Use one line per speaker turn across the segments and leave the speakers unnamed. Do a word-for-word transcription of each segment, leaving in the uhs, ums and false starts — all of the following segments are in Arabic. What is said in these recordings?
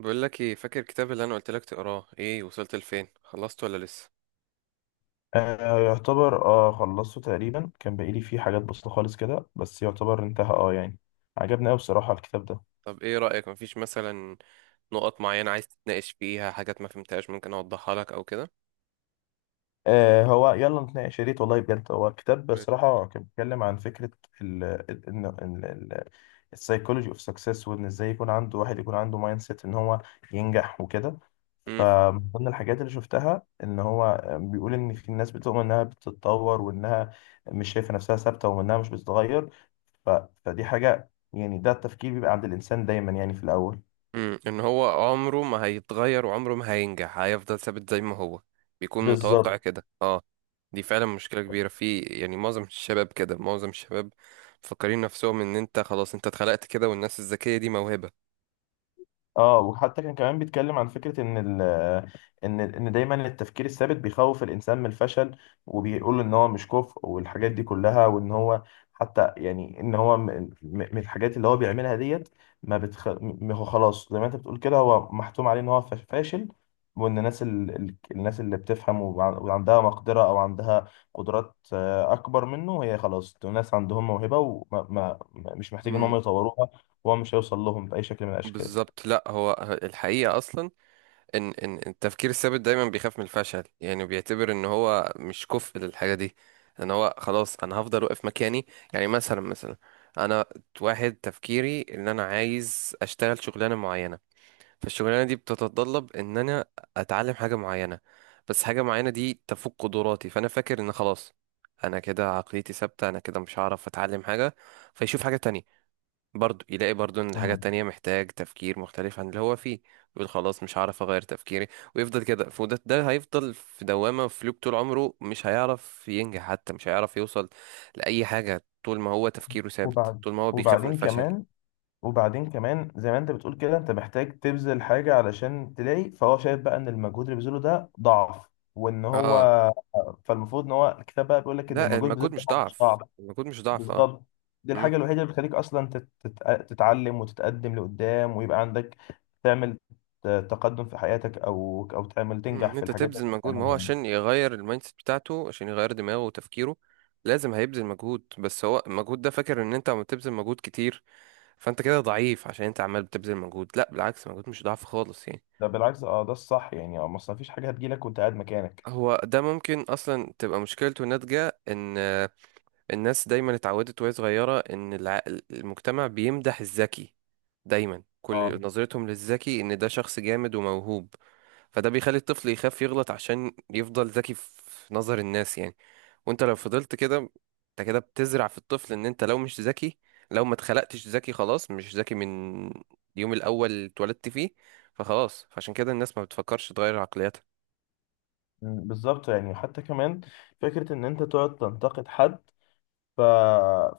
بقول لك ايه؟ فاكر الكتاب اللي انا قلت لك تقراه؟ ايه وصلت لفين؟ خلصت ولا لسه؟
آه، يعتبر اه خلصته تقريبا. كان باقيلي فيه حاجات بسيطة خالص كده، بس يعتبر انتهى اه يعني. عجبني أوي بصراحة الكتاب ده.
طب ايه رأيك؟ مفيش مثلا نقط معينة عايز تتناقش فيها، حاجات ما فهمتهاش ممكن اوضحها لك او كده؟
آه، هو يلا نتناقش، يا ريت والله، بجد هو الكتاب
ماشي.
بصراحة كان بيتكلم عن فكرة ال ال- ان ال- ال- السايكولوجي اوف سكسس، وان ازاي يكون عنده واحد يكون عنده مايند سيت ان هو ينجح وكده.
امم
فمن ضمن الحاجات اللي شفتها ان هو آه، بيقول ان في ناس بتؤمن انها بتتطور، وانها مش شايفه نفسها ثابته، وانها مش بتتغير. ف... فدي حاجة، يعني ده التفكير بيبقى عند الإنسان دايما يعني في الأول.
امم ان هو عمره ما هيتغير وعمره ما هينجح، هيفضل ثابت زي ما هو بيكون متوقع
بالظبط.
كده، اه. دي فعلا مشكلة كبيرة في يعني معظم الشباب كده، معظم الشباب مفكرين نفسهم ان انت خلاص انت اتخلقت كده، والناس الذكية دي موهبة.
اه وحتى كان كمان بيتكلم عن فكرة ان ال ان ان دايما التفكير الثابت بيخوف الانسان من الفشل، وبيقول ان هو مش كفء والحاجات دي كلها، وان هو حتى يعني ان هو م- م- من الحاجات اللي هو بيعملها ديت، ما بتخ... م- هو خلاص زي ما انت بتقول كده، هو محتوم عليه ان هو فاش- فاشل. وان الناس ال... ال- الناس اللي بتفهم وع- وعندها مقدرة، او عندها قدرات آه، اكبر منه، هي خلاص دول ناس عندهم موهبة ومش محتاج ان هم
مم.
يطوروها. وهو مش هيوصل لهم بأي شكل من الاشكال.
بالظبط، لا هو الحقيقة أصلا ان ان التفكير الثابت دايما بيخاف من الفشل، يعني بيعتبر ان هو مش كفء للحاجه دي، ان هو خلاص انا هفضل واقف مكاني. يعني مثلا مثلا انا واحد تفكيري ان انا عايز اشتغل شغلانه معينه، فالشغلانه دي بتتطلب ان انا اتعلم حاجه معينه، بس حاجه معينه دي تفوق قدراتي، فانا فاكر ان خلاص انا كده عقليتي ثابته، انا كده مش هعرف اتعلم حاجه. فيشوف حاجه تانية، برضو يلاقي برضو ان الحاجة
مم.
التانية محتاج تفكير مختلف عن اللي هو فيه، يقول خلاص مش هعرف اغير تفكيري، ويفضل كده. فده ده هيفضل في دوامة، في لوب، طول عمره مش هيعرف ينجح، حتى مش هيعرف يوصل لأي حاجة طول ما هو تفكيره ثابت،
وبعد
طول ما هو بيخاف من
وبعدين
الفشل.
كمان وبعدين كمان زي ما انت بتقول كده، انت محتاج تبذل حاجة علشان تلاقي. فهو شايف بقى ان المجهود اللي بيبذله ده ضعف، وان هو
اه،
فالمفروض ان هو الكتاب بقى بيقول لك ان
لا
المجهود اللي
المجهود
بيبذله
مش
ده هو مش
ضعف،
ضعف.
المجهود مش ضعف اه.
بالظبط. دي
امم،
الحاجة الوحيدة اللي بتخليك اصلا تت- تت- تتعلم وتتقدم لقدام، ويبقى عندك تعمل ت- تقدم في حياتك، او او تعمل تنجح
ان
في
انت
الحاجات اللي
تبذل
انت
مجهود، ما هو
بتعملها يعني.
عشان يغير المايند سيت بتاعته، عشان يغير دماغه وتفكيره لازم هيبذل مجهود. بس هو المجهود ده فاكر ان انت عم تبذل مجهود كتير فانت كده ضعيف، عشان انت عمال بتبذل مجهود. لا بالعكس، مجهود مش ضعف خالص يعني.
ده بالعكس، اه، ده الصح يعني، اه ما أصل مفيش حاجة هتجيلك وانت قاعد مكانك.
هو ده ممكن اصلا تبقى مشكلته ناتجة ان آه، الناس دايما اتعودت وهي صغيرة ان الع- المجتمع بيمدح الذكي، دايما
اه،
كل نظرتهم للذكي ان ده شخص جامد وموهوب، فده بيخلي الطفل يخاف يغلط عشان يفضل ذكي في نظر الناس يعني. وانت لو فضلت كده انت كده بتزرع في الطفل ان انت لو مش ذكي، لو ما اتخلقتش ذكي خلاص مش ذكي من اليوم الاول اللي اتولدت فيه، فخلاص عشان كده الناس ما بتفكرش تغير عقليتها.
بالظبط، يعني حتى كمان فكرة إن أنت تقعد تنتقد حد. ف...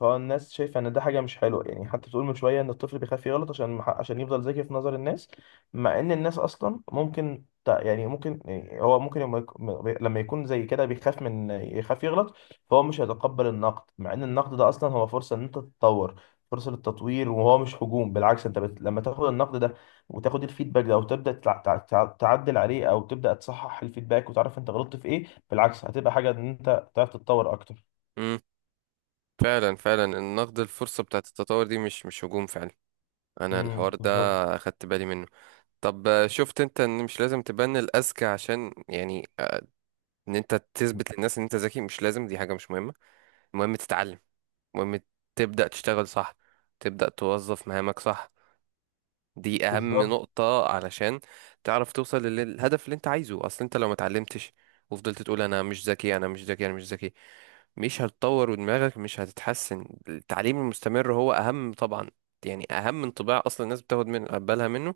فالناس شايفه ان ده حاجه مش حلوه، يعني حتى بتقول من شويه ان الطفل بيخاف يغلط عشان عشان يفضل ذكي في نظر الناس. مع ان الناس اصلا ممكن ت- يعني ممكن يعني هو ممكن لما يك- لما يكون زي كده بيخاف من يخاف يغلط. فهو مش هيتقبل النقد، مع ان النقد ده اصلا هو فرصه ان انت تتطور، فرصه للتطوير، وهو مش هجوم. بالعكس، انت بت... لما تاخد النقد ده، وتاخد الفيدباك ده، وتبدا تع... تع... تع- تعدل عليه، او تبدا تصحح الفيدباك وتعرف انت غلطت في ايه، بالعكس هتبقى حاجه ان انت تعرف تتطور اكتر.
امم، فعلا فعلا النقد الفرصة بتاعت التطور دي مش مش هجوم فعلا. انا
امم
الحوار ده
بالظبط.
اخدت بالي منه. طب آه، شفت انت ان مش لازم تبان الاذكى عشان يعني آه، ان انت تثبت للناس ان انت ذكي؟ مش لازم، دي حاجة مش مهمة. المهم تتعلم، المهم تبدأ تشتغل صح، تبدأ توظف مهامك صح. دي أهم
بالظبط.
نقطة علشان تعرف توصل لل- للهدف اللي أنت عايزه. أصل أنت لو ما اتعلمتش وفضلت تقول أنا مش ذكي أنا مش ذكي أنا مش ذكي، مش هتطور ودماغك مش هتتحسن. التعليم المستمر هو أهم طبعا، يعني أهم انطباع أصلا الناس بتاخد من بالها منه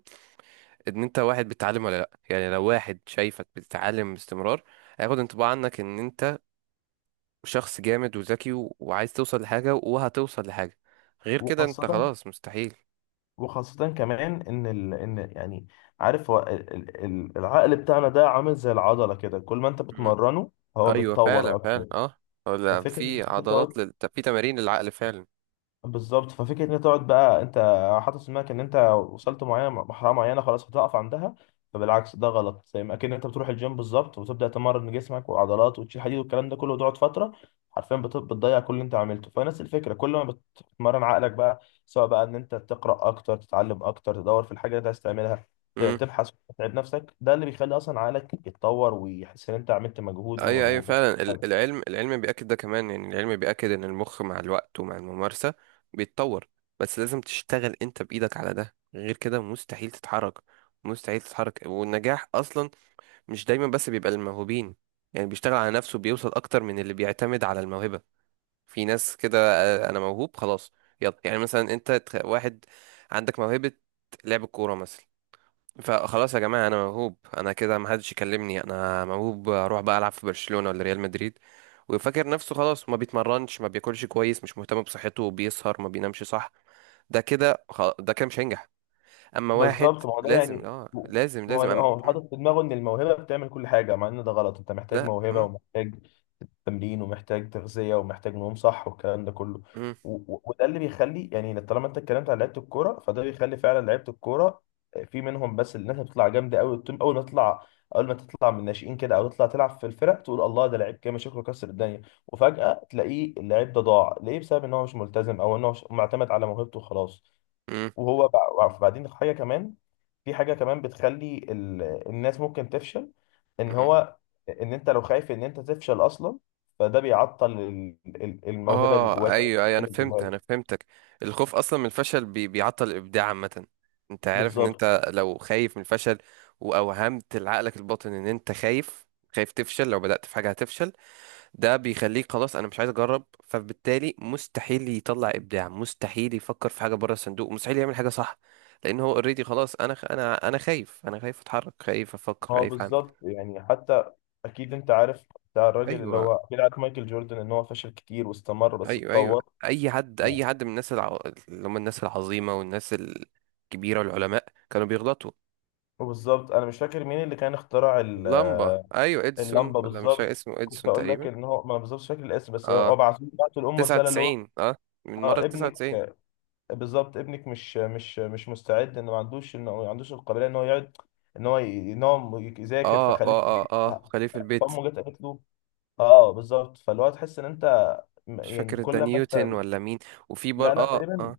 إن أنت واحد بتتعلم ولا لأ. يعني لو واحد شايفك بتتعلم باستمرار هياخد انطباع عنك إن أنت شخص جامد وذكي و- وعايز توصل لحاجة وهتوصل لحاجة. غير كده انت
وخاصة
خلاص مستحيل.
وخاصة كمان إن ال... إن يعني عارف هو ال... ال... ال- العقل بتاعنا ده عامل زي العضلة كده، كل ما أنت
مم.
بتمرنه هو
ايوه
بيتطور
فعلا فعلا
أكتر.
اه. ولا
ففكرة إن
في
أنت
عضلات
تقعد
لل... في تمارين للعقل فعلا.
بالظبط ففكره ان انت تقعد بقى، انت حاطط في دماغك ان انت وصلت معينه مرحله معينه خلاص هتقف عندها. فبالعكس ده غلط، زي ما اكن انت بتروح الجيم بالظبط، وتبدا تمرن جسمك والعضلات، وتشيل حديد والكلام ده كله، وتقعد فتره حرفيا بت- بتضيع كل اللي انت عملته. فنفس الفكره، كل ما بتمرن عقلك بقى، سواء بقى ان انت تقرا اكتر، تتعلم اكتر، تدور في الحاجه اللي انت عايز تعملها، ت-
مم.
تبحث وتتعب نفسك، ده اللي بيخلي اصلا عقلك يتطور، ويحس ان انت عملت مجهود و...
ايوه ايوه
و...
فعلا، ال- العلم العلم بيأكد ده كمان يعني، العلم بيأكد ان المخ مع الوقت ومع الممارسة بيتطور، بس لازم تشتغل انت بإيدك على ده، غير كده مستحيل تتحرك، مستحيل تتحرك. والنجاح اصلا مش دايما بس بيبقى للموهوبين يعني، بيشتغل على نفسه بيوصل اكتر من اللي بيعتمد على الموهبة. في ناس كده آه، انا موهوب خلاص. يلا يعني مثلا انت تخ- واحد عندك موهبة لعب الكورة مثلا، فخلاص يا جماعة انا موهوب، انا كده محدش يكلمني، انا موهوب اروح بقى العب في برشلونة ولا ريال مدريد. ويفكر نفسه خلاص، ما بيتمرنش، ما بياكلش كويس، مش مهتم بصحته، بيسهر، ما بينامش صح. ده كده خ- ده كده مش هينجح. اما واحد
بالظبط ما هو ده
لازم
يعني
اه،
ما
لازم
هو
لازم
لا،
أم...
هو حاطط في دماغه ان الموهبه بتعمل كل حاجه، مع ان ده غلط. انت محتاج
لا
موهبه،
أم...
ومحتاج تمرين، ومحتاج تغذيه، ومحتاج نوم صح، والكلام ده كله.
أم...
و- و- وده اللي بيخلي، يعني طالما انت اتكلمت على لعيبه الكوره، فده بيخلي فعلا لعيبه الكوره آه، في منهم، بس الناس بتطلع جامده قوي. اول ما تطلع اول ما تطلع من الناشئين كده، او تطلع تلعب في الفرق، تقول الله، ده لعيب جامد، شكله كسر الدنيا، وفجاه تلاقيه اللعيب ده ضاع ليه، بسبب ان هو مش ملتزم، او ان هو مش- معتمد على موهبته وخلاص. وهو بع- بعدين حاجه كمان، في حاجه كمان بتخلي ال... الناس ممكن تفشل. ان
أم...
هو ان انت لو خايف ان انت تفشل اصلا، فده بيعطل ال- ال- الموهبه اللي
اه
جواك، او
ايوه ايوه انا
اللي
فهمت،
جواك
انا فهمتك. الخوف اصلا من الفشل بي بيعطل الابداع عامه. انت عارف ان
بالظبط
انت لو خايف من الفشل واوهمت لعقلك الباطن ان انت خايف، خايف تفشل، لو بدأت في حاجه هتفشل، ده بيخليك خلاص انا مش عايز اجرب، فبالتالي مستحيل يطلع ابداع، مستحيل يفكر في حاجه بره الصندوق، مستحيل يعمل حاجه صح، لان هو اوريدي خلاص انا خ- انا انا خايف، انا خايف اتحرك، خايف افكر،
ما هو
خايف اعمل.
بالظبط يعني حتى، اكيد انت عارف بتاع الراجل اللي
ايوه
هو اكيد عارف مايكل جوردن، ان هو فشل كتير واستمر بس
ايوه ايوه،
اتطور.
اي حد، اي حد من الناس الع... اللي هم الناس العظيمه والناس الكبيره والعلماء كانوا بيغلطوا.
وبالظبط انا مش فاكر مين اللي كان اخترع ال-
اللمبه، ايوه اديسون،
اللمبه.
ولا مش فاكر
بالظبط،
اسمه،
كنت
اديسون
اقول لك
تقريبا.
ان هو، ما أنا بالظبط مش فاكر الاسم، بس
اه
هو بعت بعت لامه رساله اللي هو،
تسعة وتسعين اه، من مره
اه، ابنك.
تسعة وتسعين.
بالظبط، ابنك مش مش مش مستعد، انه ما عندوش انه ما عندوش القابليه ان هو يقعد، ان هو ي- ان هو يذاكر،
اه
فخليه في
اه اه
البيت.
اه، خليفه البيت.
فامه جت قالت له، اه، بالظبط، فاللي هو تحس ان انت م-
مش
يعني
فاكر ده
كل ما انت،
نيوتن ولا مين، وفي
لا
بر
لا،
اه
تقريبا.
اه.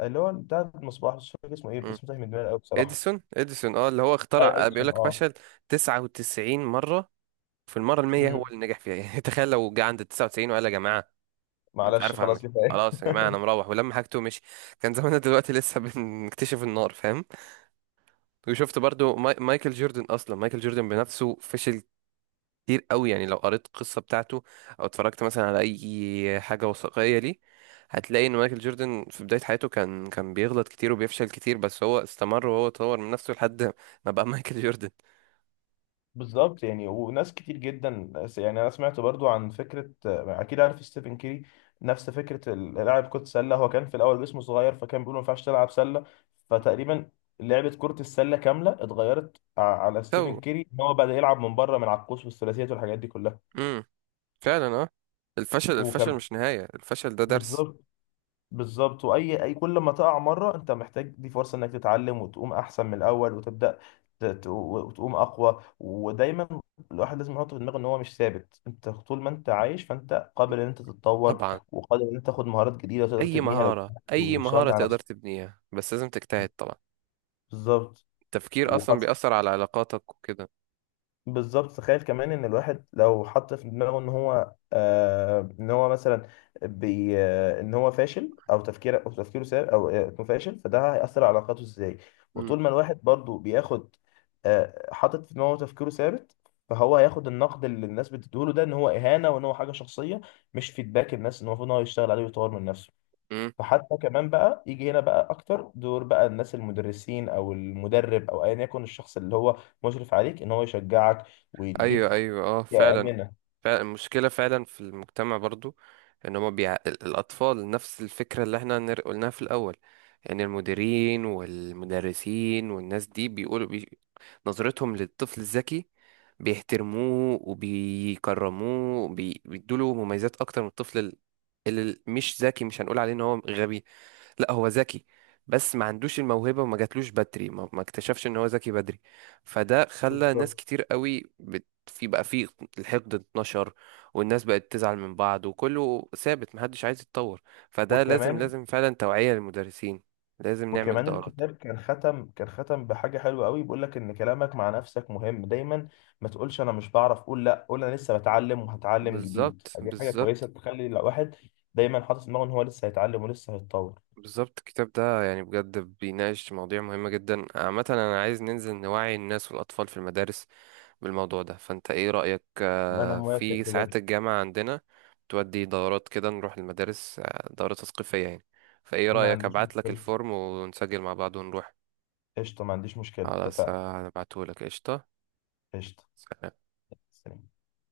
اللي هو بتاع مصباح، مش فاكر اسمه ايه،
مم.
اسمه تايه من دماغي قوي بصراحه.
اديسون اديسون اه، اللي هو
اي
اخترع، بيقول
ادسون،
لك
اه.
فشل تسعة وتسعين مره، في المره المية هو
مم.
اللي نجح فيها يعني تخيل لو جه عند تسعة وتسعين وقال يا جماعه أنا مش
معلش
عارف اعمل،
خلاص كفايه.
خلاص يا جماعه انا مروح ولما حاجته ومشي، كان زماننا دلوقتي لسه بنكتشف النار، فاهم؟ وشفت برضو ماي... مايكل جوردن، اصلا مايكل جوردن بنفسه فشل كتير قوي يعني، لو قريت القصه بتاعته او اتفرجت مثلا على اي حاجه وثائقيه ليه، هتلاقي ان مايكل جوردن في بدايه حياته كان كان بيغلط كتير وبيفشل كتير، بس هو استمر وهو طور من نفسه لحد ما بقى مايكل جوردن.
بالظبط، يعني وناس كتير جدا، يعني انا سمعت برضو عن فكره، اكيد عارف ستيفن كيري، نفس فكره ال- لاعب كره سله، هو كان في الاول جسمه صغير، فكان بيقولوا ما ينفعش تلعب سله، فتقريبا لعبه كره السله كامله اتغيرت ع- على
سو،
ستيفن كيري، ان هو بدا يلعب من بره، من على القوس والثلاثيات والحاجات دي كلها.
امم، فعلا اه، الفشل، الفشل
وكان
مش نهايه، الفشل ده درس.
بالظبط. بالظبط، واي اي كل ما تقع مره، انت محتاج دي فرصه انك تتعلم، وتقوم احسن من الاول، وتبدا ت- ت- وتقوم اقوى. ودايما الواحد لازم يحط في دماغه ان هو مش ثابت، انت طول ما انت عايش فانت قابل ان انت تتطور،
طبعا،
وقادر ان انت تاخد مهارات جديده تقدر
اي
تبنيها لو
مهارة، اي
واشتغلت
مهارة
على
تقدر
نفسك.
تبنيها، بس لازم تجتهد طبعا.
بالظبط.
التفكير اصلا
وخاصه،
بيأثر على علاقاتك وكده.
بالظبط، تخيل كمان ان الواحد لو حط في دماغه ان هو آه ان هو مثلا بي آه ان هو فاشل، او تفكير او تفكيره سار، او آه، انه فاشل، فده هيأثر على علاقاته ازاي.
مم.
وطول ما الواحد برضو بياخد، آه حاطط في دماغه تفكيره ثابت، فهو هياخد النقد اللي الناس بتديهوله ده ان هو اهانة، وان هو حاجة شخصية، مش فيدباك الناس ان هو المفروض ان هو يشتغل عليه ويطور من نفسه.
مم.
فحتى كمان بقى يجي هنا بقى اكتر دور بقى الناس، المدرسين او المدرب او ايا يكن الشخص اللي هو مشرف عليك، ان هو يشجعك
ايوه
ويديك،
ايوه اه،
يا
فعلا
امنه.
فعلا، المشكلة فعلا في المجتمع برضو، ان هما بيع... ال- الاطفال نفس الفكرة اللي احنا نر- قلناها في الاول. يعني المديرين والمدرسين والناس دي بيقولوا بي... نظرتهم للطفل الذكي بيحترموه وبيكرموه وبي... بيدوله مميزات اكتر من الطفل ال- اللي مش ذكي. مش هنقول عليه ان هو غبي، لا هو ذكي، بس ما عندوش الموهبة وما جاتلوش بدري، ما, ما اكتشفش ان هو ذكي بدري. فده خلى ناس
بالظبط،
كتير قوي بت... في بقى في الحقد اتنشر، والناس بقت تزعل من بعض، وكله ثابت محدش عايز يتطور. فده لازم،
وكمان،
لازم فعلا توعية للمدرسين، لازم نعمل
وكمان
دورات.
الكتاب كان ختم كان ختم بحاجه حلوه قوي، بيقول لك ان كلامك مع نفسك مهم دايما. ما تقولش انا مش بعرف، قول لا، قول انا لسه بتعلم وهتعلم جديد،
بالظبط
فدي حاجه كويسه
بالظبط
تخلي الواحد دايما حاطط في دماغه ان هو لسه هيتعلم ولسه هيتطور.
بالظبط الكتاب ده يعني بجد بيناقش مواضيع مهمة جدا عامة. أنا عايز ننزل نوعي الناس والأطفال في المدارس بالموضوع ده، فانت ايه رأيك
ما انا
آه،
موافق
في ساعات
بجد.
الجامعة عندنا بتودي دورات كده، نروح المدارس آه، دورة تثقيفية يعني؟ فايه
ما
رأيك،
عنديش
ابعت لك
مشكله،
الفورم ونسجل مع بعض ونروح؟
قشطه، ما عنديش مشكله،
خلاص
اتفقنا.
هبعته لك، قشطة.
قشطه.
سلام.
سلام.